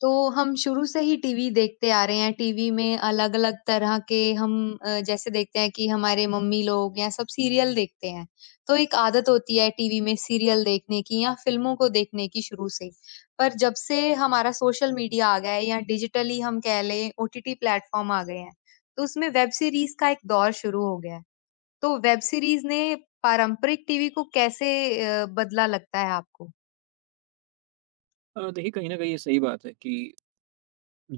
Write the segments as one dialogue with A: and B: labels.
A: तो हम शुरू से ही टीवी देखते आ रहे हैं। टीवी में अलग-अलग तरह के हम जैसे देखते हैं कि हमारे मम्मी लोग या सब सीरियल देखते हैं। तो एक आदत होती है टीवी में सीरियल देखने की या फ़िल्मों को देखने की शुरू से। पर जब से हमारा सोशल मीडिया आ गया है या डिजिटली हम कह लें ओटीटी प्लेटफ़ॉर्म आ गए हैं, तो उसमें वेब सीरीज़ का एक दौर शुरू हो गया है। तो वेब सीरीज़ ने पारंपरिक टीवी को कैसे बदला लगता है आपको?
B: देखिए, कहीं न कहीं ये सही बात है कि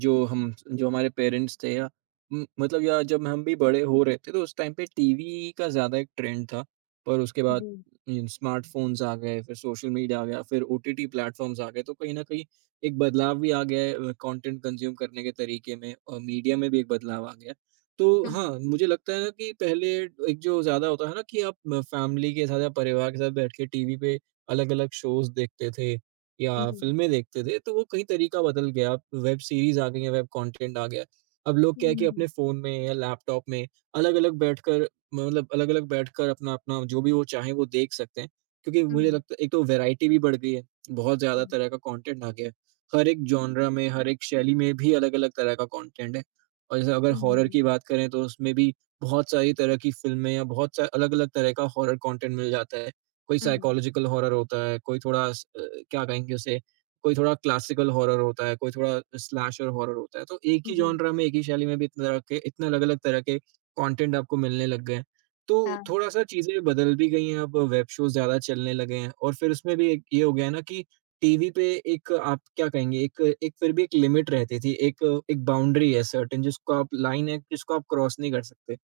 B: जो हम जो हमारे पेरेंट्स थे या मतलब, या जब हम भी बड़े हो रहे थे तो उस टाइम पे टीवी का ज़्यादा एक ट्रेंड था। पर उसके बाद
A: जी।
B: इन स्मार्टफ़ोन्स आ गए, फिर सोशल मीडिया आ गया, फिर ओटीटी प्लेटफ़ॉर्म्स आ गए, तो कहीं न कहीं एक बदलाव भी आ गया है कंटेंट कंज़्यूम करने के तरीके में, और मीडिया में भी एक बदलाव आ गया है। तो
A: हुँ।
B: हाँ, मुझे लगता है ना कि पहले एक जो ज़्यादा होता है ना कि आप फैमिली के साथ या परिवार के साथ बैठ के टीवी पे अलग-अलग शोज़ देखते थे। या
A: जी।
B: फ़िल्में देखते थे, तो वो कहीं तरीका बदल गया। अब वेब सीरीज़ आ गई है, वेब कंटेंट आ गया है। अब लोग
A: हुँ,
B: क्या है कि
A: हुँ, हुँ।
B: अपने फ़ोन में या लैपटॉप में अलग-अलग बैठकर, अपना-अपना जो भी वो चाहें वो देख सकते हैं। क्योंकि मुझे लगता है एक तो वैरायटी भी बढ़ गई है, बहुत ज़्यादा
A: हुँ।
B: तरह का कंटेंट आ गया है। हर एक जॉनरा में, हर एक शैली में भी अलग-अलग तरह का कंटेंट है। और जैसे अगर हॉरर
A: हुँ,
B: की बात करें तो उसमें भी बहुत सारी तरह की फ़िल्में या बहुत सा अलग-अलग तरह का हॉरर कंटेंट मिल जाता है। कोई
A: हुँ,
B: साइकोलॉजिकल हॉरर होता है, कोई थोड़ा क्या कहेंगे उसे, कोई थोड़ा क्लासिकल हॉरर होता है, कोई थोड़ा स्लैशर हॉरर होता है। तो एक ही
A: जी,
B: जॉनरा में, एक ही शैली में भी इतने तरह के, इतने अलग-अलग तरह के कंटेंट आपको मिलने लग गए हैं। तो
A: हाँ,
B: थोड़ा-सा चीज़ें बदल भी गई हैं, अब वेब शोज़ ज़्यादा चलने लगे हैं, और फिर उसमें भी एक ये हो गया है ना कि टीवी पे एक आप क्या कहेंगे, एक एक फिर भी एक लिमिट रहती थी, एक एक बाउंड्री है सर्टेन, जिसको आप लाइन है, जिसको आप क्रॉस नहीं कर सकते।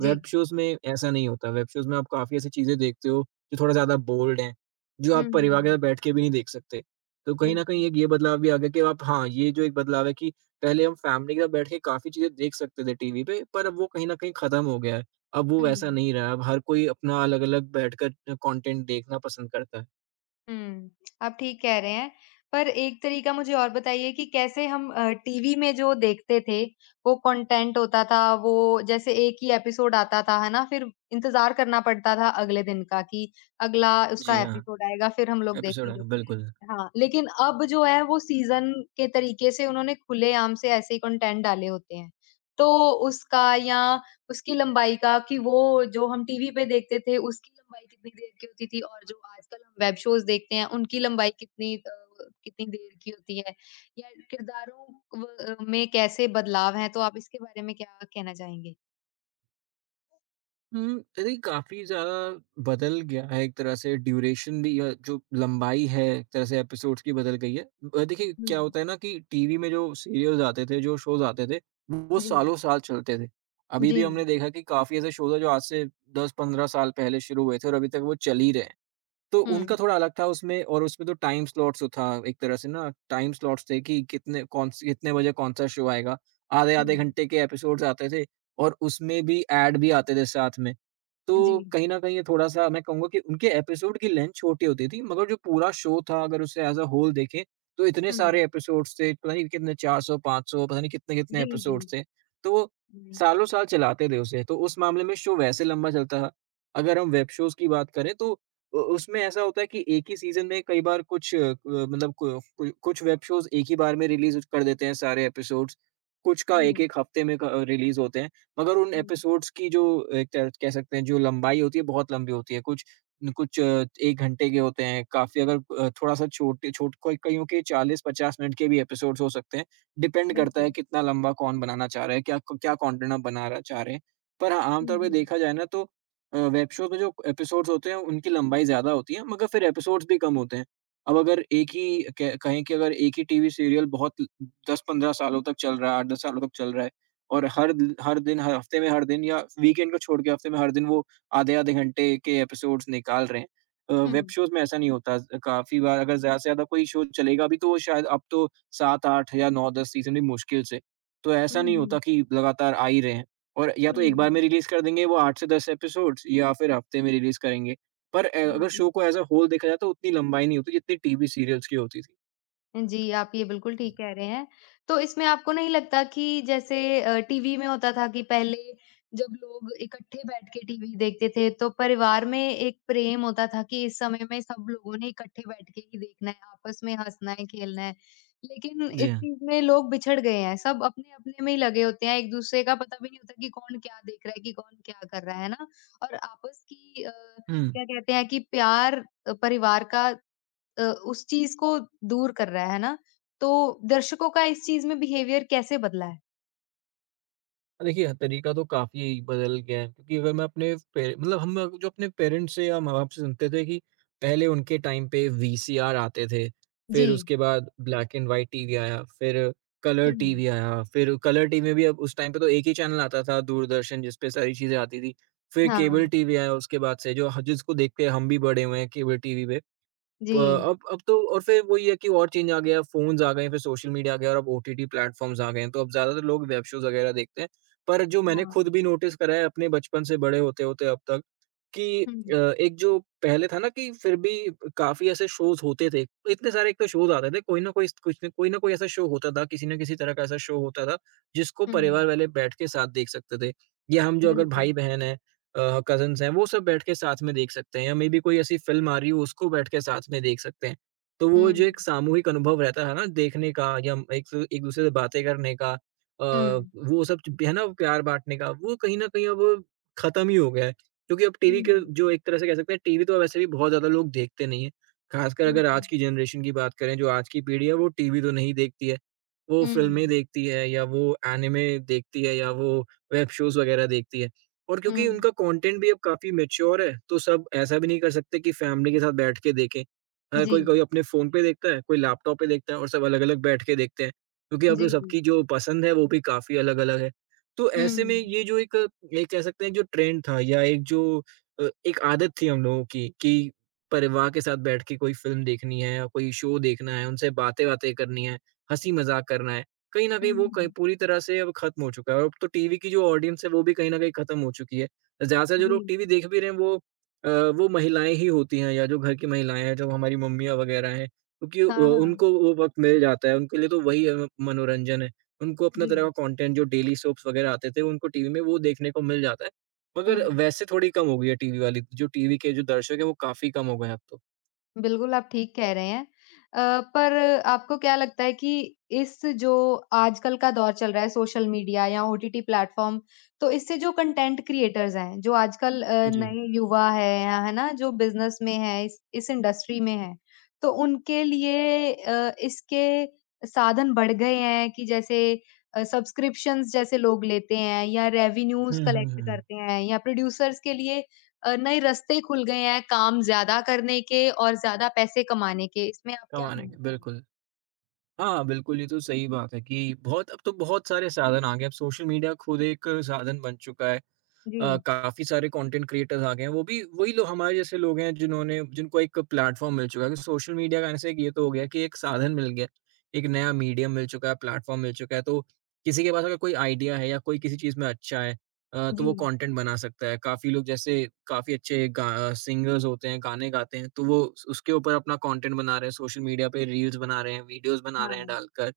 A: जी।
B: वेब शोज़ में ऐसा नहीं होता, वेब शोज़ में आप काफ़ी ऐसी चीज़ें देखते हो जो थोड़ा ज़्यादा बोल्ड हैं, जो
A: हुँ,
B: आप परिवार के
A: हुँ,
B: साथ बैठ के भी नहीं देख सकते। तो कहीं न कहीं
A: बिल्कुल।
B: एक ये बदलाव भी आ गया कि आप हाँ, ये जो एक बदलाव है कि पहले हम फैमिली के साथ बैठ के काफ़ी चीज़ें देख सकते थे टीवी पे, पर अब वो कहीं न कहीं ख़त्म हो गया है। अब वो वैसा
A: हुँ,
B: नहीं रहा, अब हर कोई अपना अलग-अलग बैठकर कंटेंट देखना पसंद करता है।
A: हुँ, आप ठीक कह रहे हैं। पर एक तरीका मुझे और बताइए कि कैसे हम टीवी में जो देखते थे, वो कंटेंट होता था, वो जैसे एक ही एपिसोड आता था, है ना? फिर इंतज़ार करना पड़ता था अगले दिन का कि अगला उसका
B: जी हाँ,
A: एपिसोड आएगा, फिर हम लोग
B: एपिसोड है,
A: देखेंगे।
B: बिल्कुल।
A: हाँ, लेकिन अब जो है वो सीज़न के तरीके से उन्होंने खुलेआम से ऐसे ही कंटेंट डाले होते हैं। तो उसका या उसकी लंबाई का कि वो जो हम टीवी पे देखते थे उसकी लंबाई कितनी देर की होती थी और जो आजकल हम वेब शोज़ देखते हैं उनकी लंबाई कितनी कितनी देर की होती है या किरदारों व में कैसे बदलाव हैं, तो आप इसके बारे में क्या कहना चाहेंगे?
B: अरे, काफ़ी ज़्यादा बदल गया है, एक तरह से ड्यूरेशन भी, या जो लंबाई है एक तरह से एपिसोड्स की बदल गई है। देखिए,
A: हुँ,
B: क्या होता है ना कि टीवी में जो सीरियल्स आते थे, जो शोज़ आते थे, वो
A: जी,
B: सालों-साल चलते थे। अभी भी हमने
A: जी,
B: देखा कि काफ़ी ऐसे शोज़ हैं जो आज से 10-15 साल पहले शुरू हुए थे और अभी तक वो चल ही रहे हैं। तो
A: हुँ,
B: उनका थोड़ा अलग था उसमें, और उसमें तो टाइम स्लॉट्स था एक तरह से, ना, टाइम स्लॉट्स थे कि कितने बजे कौन सा शो आएगा, आधे
A: हुँ,
B: आधे घंटे के एपिसोड्स आते थे, और उसमें भी ऐड भी आते थे साथ में। तो
A: जी,
B: कहीं ना कहीं ये थोड़ा सा मैं कहूंगा कि उनके एपिसोड की लेंथ छोटी होती थी, मगर जो पूरा शो था अगर उसे एज अ होल देखें, तो इतने
A: हुँ,
B: सारे एपिसोड्स थे, पता नहीं कितने, 400 500, पता नहीं कितने कितने
A: जी, जी,
B: एपिसोड्स थे। तो वो
A: हुँ,
B: सालों साल चलाते थे उसे, तो उस मामले में शो वैसे लंबा चलता था। अगर हम वेब शोज की बात करें तो उ उसमें ऐसा होता है कि एक ही सीज़न में कई बार कुछ मतलब, कु कु कुछ वेब शोज़ एक ही बार में रिलीज़ कर देते हैं सारे एपिसोड्स। कुछ का
A: हुँ,
B: 1-1 हफ्ते में क रिलीज़ होते हैं। मगर उन
A: हुँ,
B: एपिसोड्स की जो एक तरह से कह सकते हैं जो लंबाई होती है बहुत लंबी होती है। कुछ न कुछ 1 घंटे के होते हैं, काफ़ी अगर थोड़ा-सा छोटे छोट कोई, कईयों के 40-50 मिनट के भी एपिसोड्स हो सकते हैं। डिपेंड करता है
A: बिल्कुल।
B: कितना लंबा कौन बनाना चाह रहा है, क्या क्या कंटेंट आप बनाना चाह रहे हैं। पर हाँ,
A: हुँ,
B: आमतौर पे
A: हुँ।
B: देखा जाए ना तो वेब शो के जो एपिसोड्स होते हैं उनकी लंबाई ज़्यादा होती है, मगर फिर एपिसोड्स भी कम होते हैं। अब अगर एक ही क कहें कि अगर एक ही टीवी सीरियल बहुत 10-15 सालों तक चल रहा है, 8-10 सालों तक चल रहा है, और हर दिन, हर हफ्ते में हर दिन, या वीकेंड को छोड़ के हफ्ते में हर दिन वो आधे-आधे घंटे के एपिसोड्स निकाल रहे हैं। वेब
A: हुँ।
B: शोज़ में ऐसा नहीं होता, ज़ काफ़ी बार अगर ज़्यादा से ज़्यादा कोई शो चलेगा भी तो वो शायद अब तो 7-8 या 9-10 सीज़न भी मुश्किल से। तो
A: हुँ,
B: ऐसा नहीं
A: हुँ।
B: होता कि लगातार आ ही रहे हैं। और या तो एक बार
A: हुँ,
B: में रिलीज़ कर देंगे वो 8 से 10 एपिसोड्स या फिर हफ़्ते में रिलीज़ करेंगे। पर अगर
A: बिल्कुल।
B: शो को एज़ अ होल देखा जाए तो उतनी लंबाई नहीं होती जितनी टीवी सीरियल्स की होती थी।
A: जी, आप ये बिल्कुल ठीक कह रहे हैं। तो इसमें आपको नहीं लगता कि जैसे टीवी में होता था कि पहले जब लोग इकट्ठे बैठ के टीवी देखते थे, तो परिवार में एक प्रेम होता था कि इस समय में सब लोगों ने इकट्ठे बैठ के ही देखना है, आपस में हँसना है, खेलना है। लेकिन
B: जी
A: इस
B: हाँ।
A: चीज़ में लोग बिछड़ गए हैं, सब अपने-अपने में ही लगे होते हैं, एक-दूसरे का पता भी नहीं होता कि कौन क्या देख रहा है, कि कौन क्या कर रहा है ना? और आपस की
B: हुँ।
A: क्या कहते हैं कि प्यार परिवार का अ, उस चीज़ को दूर कर रहा है ना? तो दर्शकों का इस चीज़ में बिहेवियर कैसे बदला है?
B: हाँ, देखिए, तरीका तो काफ़ी बदल गया है, क्योंकि अगर मैं अपने पे मतलब हम अग जो अपने पेरेंट्स से या माँ-बाप से सुनते थे कि पहले उनके टाइम पे वीसीआर आते थे,
A: जी।
B: फिर उसके बाद ब्लैक एंड व्हाइट टीवी आया, फिर कलर
A: हुँ।
B: टीवी आया, फिर कलर टीवी में भी, अब उस टाइम पे तो एक ही चैनल आता था, दूरदर्शन, जिस पे सारी चीज़ें आती थी। फिर केबल
A: हाँ।
B: टीवी आया, उसके बाद से जो ह जिसको देख के हम भी बड़े हुए हैं केबल टीवी पे। प
A: जी।
B: अब तो और फिर वही है कि और चेंज आ गया, फ़ोन्स आ गए हैं, फिर सोशल मीडिया आ गया, और अब ओटीटी प्लेटफ़ॉर्म्स आ गए हैं, तो अब ज़्यादातर लोग वेब शोज़ वगैरह देखते हैं। पर जो मैंने
A: हाँ।
B: खुद भी नोटिस करा है अपने बचपन से बड़े होते-होते अब तक, कि
A: हुँ,
B: एक जो पहले था ना कि फिर भी काफ़ी ऐसे शोज़ होते थे। इतने सारे, एक तो शोज़ आते थे, कोई ना कोई कुछ न कोई ना कोई ऐसा शो होता था, किसी न किसी तरह का ऐसा शो होता था, जिसको
A: हुँ।
B: परिवार वाले बैठ के साथ देख सकते थे। या हम जो अगर
A: बिल्कुल।
B: भाई-बहन हैं, कज़िन्स हैं, वो सब बैठ के साथ में देख सकते हैं, या मेबी कोई ऐसी फ़िल्म आ रही हो, उसको बैठ के साथ में देख सकते हैं। तो वो
A: हुँ,
B: जो एक सामूहिक अनुभव रहता है ना देखने का, या एक स एक-दूसरे से बातें करने का,
A: हुँ,
B: वो सब जो है ना प्यार बाँटने का, वो कहीं न कहीं अब ख़त्म ही हो गया है। क्योंकि अब टीवी
A: हुँ।
B: के जो एक तरह से कह सकते हैं, टीवी तो अब वैसे भी बहुत ज़्यादा लोग देखते नहीं हैं। ख़ासकर अगर
A: बिल्कुल।
B: आज की जनरेशन की बात करें, जो आज की पीढ़ी है वो टीवी तो नहीं देखती है। वो
A: हुँ,
B: फ़िल्में देखती है, या वो एनिमे देखती है, या वो वेब शोज़ वग़ैरह देखती है। और
A: हुँ।
B: क्योंकि उनका कंटेंट भी अब काफ़ी मैच्योर है, तो सब ऐसा भी नहीं कर सकते कि फैमिली के साथ बैठ के देखें।
A: जी,
B: कोई कोई अपने फ़ोन पे देखता है, कोई लैपटॉप पे देखता है और सब अलग-अलग बैठ के देखते हैं, क्योंकि अब तो
A: जी, जी।
B: सबकी जो पसंद है वो भी काफ़ी अलग-अलग है। तो ऐसे में
A: हुँ,
B: ये जो एक, ये कह सकते हैं जो ट्रेंड था, या एक जो एक आदत थी हम लोगों की, कि परिवार के साथ बैठ के कोई फ़िल्म देखनी है, या कोई शो देखना है, उनसे बातें-वातें करनी है, हँसी-मज़ाक करना है। कहीं न
A: हुँ,
B: कहीं वो कहीं
A: हुँ।
B: पूरी तरह से अब खत्म हो चुका है, और अब तो टीवी की जो ऑडियंस है वो भी कहीं न कहीं खत्म हो चुकी है। ज़्यादा से जो
A: जी।
B: लोग टीवी देख भी रहे हैं वो वो महिलाएँ ही होती हैं, या जो घर की महिलाएँ हैं, जो हमारी मम्मियाँ वगैरह हैं, क्योंकि
A: हाँ, हाँ।
B: उनको वो वक़्त मिल जाता है, उनके लिए तो वही मनोरंजन है। उनको अपना
A: जी।
B: तरह का कंटेंट जो डेली सोप्स वगैरह आते थे, उनको टीवी में वो देखने को मिल जाता है। मगर
A: हुँ।
B: वैसे थोड़ी कम हो गई है टीवी वाली, जो टीवी के जो दर्शक हैं वो काफ़ी कम हो गए हैं अब तो।
A: बिल्कुल, आप ठीक कह रहे हैं। पर आपको क्या लगता है कि इस जो आजकल का दौर चल रहा है सोशल मीडिया या ओटीटी प्लेटफ़ॉर्म, तो इससे जो कंटेंट क्रिएटर्स हैं, जो आजकल
B: जी।
A: नए युवा हैं या है ना, जो बिज़नेस में हैं, इस इंडस्ट्री में हैं, तो उनके लिए इसके साधन बढ़ गए हैं कि जैसे सब्सक्रिप्शंस जैसे लोग लेते हैं या रेवेन्यूज़
B: हुँ, हुँ,
A: कलेक्ट
B: हुँ।
A: करते हैं या प्रोड्यूसर्स के लिए नए रास्ते खुल गए हैं काम ज़्यादा करने के और ज़्यादा पैसे कमाने के। इसमें आप
B: कम
A: क्या
B: आने
A: कहना
B: के
A: चाहेंगे?
B: बिल्कुल। हाँ, बिल्कुल, ये तो सही बात है कि बहुत, अब तो बहुत सारे साधन आ गए, अब सोशल मीडिया खुद एक साधन बन चुका है।
A: जी,
B: काफ़ी सारे कंटेंट क्रिएटर्स आ गए हैं, वो भी वही लोग हमारे जैसे लोग हैं जिन्होंने जिनको एक प्लेटफ़ॉर्म मिल चुका है कि सोशल मीडिया का, ऐसे एक ये तो हो गया कि एक साधन मिल गया, एक नया मीडियम मिल चुका है, प्लेटफ़ॉर्म मिल चुका है, तो किसी के पास अगर कोई आइडिया है या कोई किसी चीज़ में अच्छा है, तो
A: जी,
B: वो कंटेंट बना सकता है। काफ़ी लोग जैसे काफ़ी अच्छे गा सिंगर्स होते हैं, गाने गाते हैं, तो वो उस उसके ऊपर अपना कंटेंट बना रहे हैं, सोशल मीडिया पे रील्स बना रहे हैं, वीडियोज़ बना रहे हैं
A: हाँ।
B: डालकर।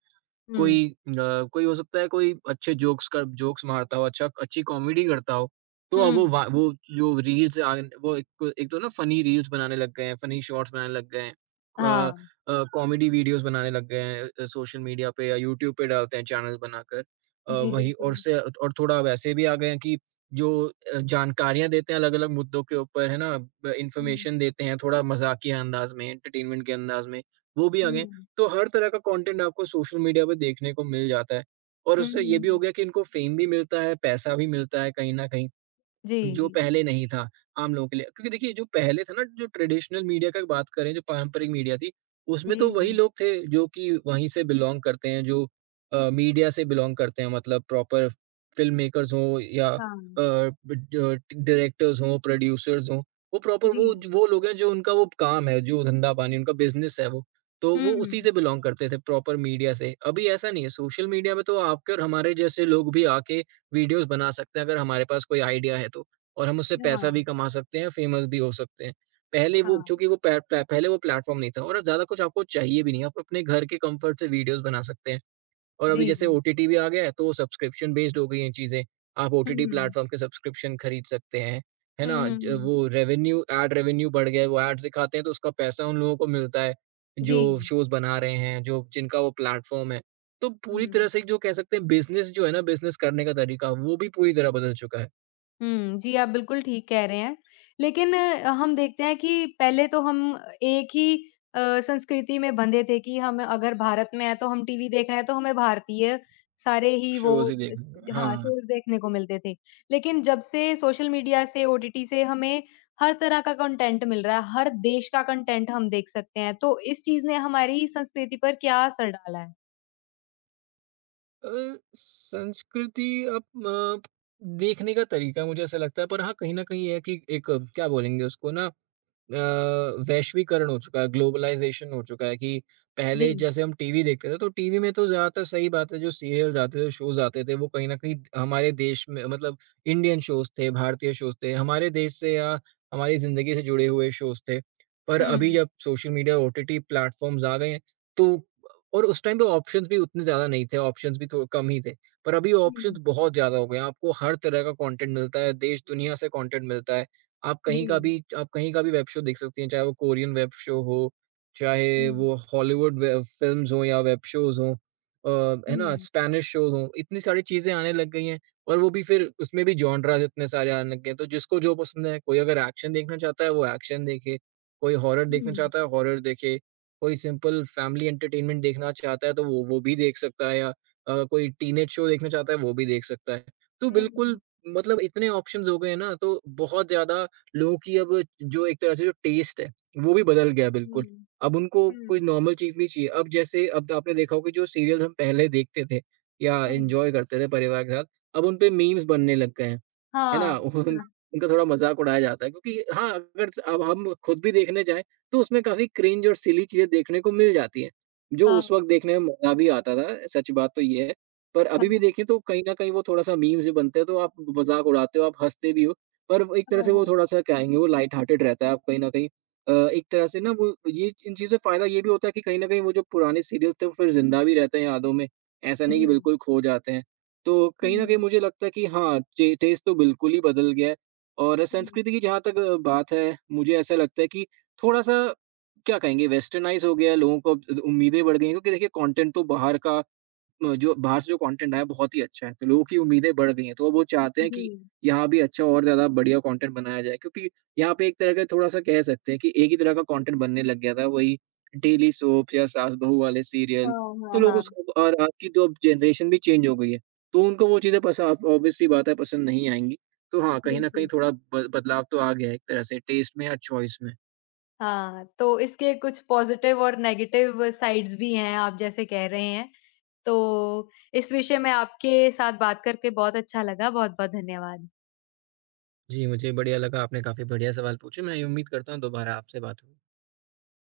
A: हुँ,
B: कोई कोई हो सकता है कोई अच्छे जोक्स मारता हो, अच्छी कॉमेडी करता हो, तो अब
A: हुँ,
B: वो जो रील्स आन वो एक एक तो ना फ़नी रील्स बनाने लग गए हैं, फ़नी शॉट्स बनाने लग गए हैं। अ
A: हाँ।
B: कॉमेडी वीडियोज़ बनाने लग गए हैं, सोशल मीडिया पे या यूट्यूब पे डालते हैं चैनल बनाकर।
A: जी,
B: वही और
A: बिल्कुल।
B: से और थोड़ा वैसे भी आ गए हैं कि जो जानकारियाँ देते हैं अलग-अलग मुद्दों के ऊपर, है ना? ब
A: हुँ,
B: इन्फॉर्मेशन देते हैं थोड़ा मज़ाकिया अंदाज़ में, एंटरटेनमेंट के अंदाज़ में, वो भी आ गए हैं।
A: हुँ,
B: तो हर तरह का कंटेंट आपको सोशल मीडिया पे देखने को मिल जाता है और उससे ये भी हो
A: हुँ।
B: गया कि इनको फेम भी मिलता है, पैसा भी मिलता है कहीं न कहीं।
A: जी,
B: जो
A: जी, जी।
B: पहले नहीं था आम लोगों के लिए। क्योंकि देखिए जो पहले था ना जो ट्रेडिशनल मीडिया का बात करें जो पारंपरिक मीडिया थी, उसमें
A: जी,
B: तो
A: जी,
B: वही लोग थे जो कि वहीं से बिलॉन्ग करते हैं जो मीडिया से बिलॉन्ग करते हैं मतलब प्रॉपर फ़िल्म मेकर्स हों या
A: हाँ,
B: ड डायरेक्टर्स हों, प्रोड्यूसर्स हों,
A: जी।
B: वो लोग हैं जो उनका वो काम है, जो धंधा-पानी उनका बिज़नेस है वो। तो वो
A: हुँ,
B: उसी से बिलॉन्ग करते थे प्रॉपर मीडिया से। अभी ऐसा नहीं है, सोशल मीडिया में तो आपके और हमारे जैसे लोग भी आके वीडियोज़ बना सकते हैं अगर हमारे पास कोई आइडिया है तो। और हम उससे पैसा
A: हाँ,
B: भी कमा सकते हैं, फेमस भी हो सकते हैं। पहले वो
A: हाँ।
B: क्योंकि वो पै पै पहले वो प्लेटफ़ॉर्म नहीं था और ज़्यादा कुछ आपको चाहिए भी नहीं। आप अपने घर के कम्फ़र्ट से वीडियोज़ बना सकते हैं। और अभी
A: जी,
B: जैसे
A: जी।
B: ओटीटी भी आ गया है, तो सब्सक्रिप्शन बेस्ड हो गई हैं चीज़ें। आप ओटीटी
A: हुँ,
B: प्लेटफ़ॉर्म के सब्सक्रिप्शन खरीद सकते हैं, है
A: हुँ,
B: ना?
A: हुँ,
B: ज
A: हुँ।
B: वो रेवेन्यू एड रेवेन्यू बढ़ गया है, वो एड्स दिखाते हैं तो उसका पैसा उन लोगों को मिलता है,
A: जी,
B: जो शोज़ बना रहे हैं, जो जिनका वो प्लेटफ़ॉर्म है। तो पूरी
A: हुँ।
B: तरह से एक जो कह सकते हैं बिज़नेस जो है ना, बिज़नेस करने का तरीका, वो भी पूरी तरह बदल चुका है।
A: हुँ, जी, आप बिल्कुल ठीक कह रहे हैं। लेकिन हम देखते हैं कि पहले तो हम एक ही संस्कृति में बँधे थे कि हम अगर भारत में हैं, तो हम टीवी देख रहे हैं, तो हमें भारतीय सारे ही वो
B: शोज़ ही
A: द
B: देखने,
A: हाँ,
B: हाँ।
A: शोज़ देखने को मिलते थे। लेकिन जब से सोशल मीडिया से, ओटीटी से हमें हर तरह का कंटेंट मिल रहा है, हर देश का कंटेंट हम देख सकते हैं, तो इस चीज़ ने हमारी संस्कृति पर क्या असर डाला है?
B: अ, संस्कृति अब म देखने का तरीका मुझे ऐसा लगता है पर हाँ, कहीं न कहीं ये है कि एक क्या बोलेंगे उसको ना, अ, वैश्वीकरण हो चुका है, ग्लोबलाइज़ेशन हो चुका है कि
A: जी।
B: पहले जैसे हम टीवी देखते थे, तो टीवी में तो ज़्यादातर सही बात है जो सीरियल्स आते थे, शोज़ आते थे, वो कहीं न कहीं हमारे देश में मतलब इंडियन शोज़ थे, भारतीय शोज़ थे, हमारे देश से या हमारी ज़िंदगी से जुड़े हुए शोज़ थे। पर
A: हुँ।
B: अभी जब सोशल मीडिया, ओटीटी प्लेटफ़ॉर्म्स आ गए हैं, तो और उस टाइम पे ऑप्शंस भी उतने ज़्यादा नहीं थे, ऑप्शंस भी थो कम ही थे। पर अभी
A: हुँ।
B: ऑप्शंस बहुत ज़्यादा हो गए हैं, आपको हर तरह का कंटेंट मिलता है, देश-दुनिया से कंटेंट मिलता है।
A: जी।
B: आप कहीं का भी वेब शो देख सकती हैं, चाहे वो कोरियन वेब शो हो, चाहे
A: हुँ।
B: वो हॉलीवुड वे फ़िल्म्स हों या वेब शोज़ हों, है ना?
A: हुँ।
B: स्पेनिश शोज़ हों, इतनी सारी चीज़ें आने लग गई हैं और वो भी फिर उसमें भी जॉनरास इतने सारे आने लग गए हैं, तो जिसको जो पसंद है, कोई अगर एक्शन देखना चाहता है, वो एक्शन देखे, कोई हॉरर देखना
A: हुँ।
B: चाहता है, हॉरर देखे, कोई सिंपल फैमिली एंटरटेनमेंट देखना चाहता है, तो वो भी देख सकता है या कोई टीनेज शो देखना चाहता है, वो भी देख सकता है। तो बिल्कुल
A: हुँ।
B: मतलब इतने ऑप्शंस हो गए हैं ना, तो बहुत ज़्यादा लोगों की अब जो एक तरह से जो टेस्ट है, वो भी बदल गया है बिल्कुल।
A: हुँ।
B: अब उनको कोई
A: हुँ।
B: नॉर्मल चीज़ नहीं चाहिए। अब जैसे अब तो आपने देखा होगा कि जो सीरियल हम पहले देखते थे या
A: हुँ,
B: एन्जॉय करते थे परिवार के साथ, अब उन पे मीम्स बनने लग गए हैं। है ना?
A: हाँ।
B: उन
A: हाँ।
B: उनका थोड़ा मज़ाक उड़ाया जाता है क्योंकि हाँ, अगर स अब हम खुद भी देखने जाएँ, तो उसमें काफ़ी क्रिंज और सिली चीज़ें देखने को मिल जाती हैं, जो
A: हाँ,
B: उस वक़्त देखने में मज़ा भी आता था, सच बात तो ये है। पर
A: हाँ,
B: अभी भी देखें तो कहीं न कहीं वो थोड़ा-सा मीम्स भी बनते हैं, तो आप मज़ाक उड़ाते हो, आप हँसते भी हो, पर वो एक तरह
A: हाँ,
B: से वो
A: हाँ।
B: थोड़ा-सा कहेंगे वो लाइट हार्टेड रहता है, आप कहीं न कहीं एक तरह से ना वो ये इन चीज़ों से फ़ायदा ये भी होता है कि कहीं न कहीं वो जो पुराने सीरियल्स थे, वो फिर ज़िंदा भी रहते हैं यादों में, ऐसा
A: जी।
B: नहीं कि बिल्कुल खो जाते हैं। तो कहीं न कहीं
A: हुँ,
B: मुझे लगता है कि हाँ, चे टेस्ट तो बिल्कुल ही बदल गया है और
A: हुँ,
B: संस्कृति की जहाँ तक बात है, मुझे ऐसा लगता है कि थोड़ा-सा क्या कहेंगे वेस्टर्नाइज़ हो गया है, लोगों को अब उम्मीदें बढ़ गई हैं क्योंकि देखिए कंटेंट तो बाहर का म जो बाहर से जो कंटेंट आया बहुत ही अच्छा है, तो लोगों की उम्मीदें बढ़ गई हैं, तो अब वो चाहते हैं
A: जी।
B: कि यहाँ भी अच्छा और ज़्यादा बढ़िया कंटेंट बनाया जाए क्योंकि यहाँ पे एक तरह का थोड़ा-सा कह सकते हैं कि एक ही तरह का कंटेंट बनने लग गया था, वही डेली सोप्स या सास-बहू वाले
A: हाँ,
B: सीरियल,
A: हाँ,
B: तो लोग
A: हाँ।
B: उसको और आज की जो अब जनरेशन भी चेंज हो गई है, तो उनको वो चीज़ें पस ऑब्वियस सी बात है पसंद नहीं आएँगी। तो हाँ, कहीं न
A: बिल्कुल।
B: कहीं थोड़ा ब बदलाव तो आ गया है एक तरह से टेस्ट में या चॉइस में।
A: हाँ, तो इसके कुछ पॉज़िटिव और नेगेटिव साइड्स भी हैं आप जैसे कह रहे हैं। तो इस विषय में आपके साथ बात करके बहुत अच्छा लगा। बहुत-बहुत धन्यवाद।
B: जी, मुझे बढ़िया लगा, आपने काफ़ी बढ़िया सवाल पूछे। मैं ये उम्मीद करता हूँ दोबारा आपसे बात हो।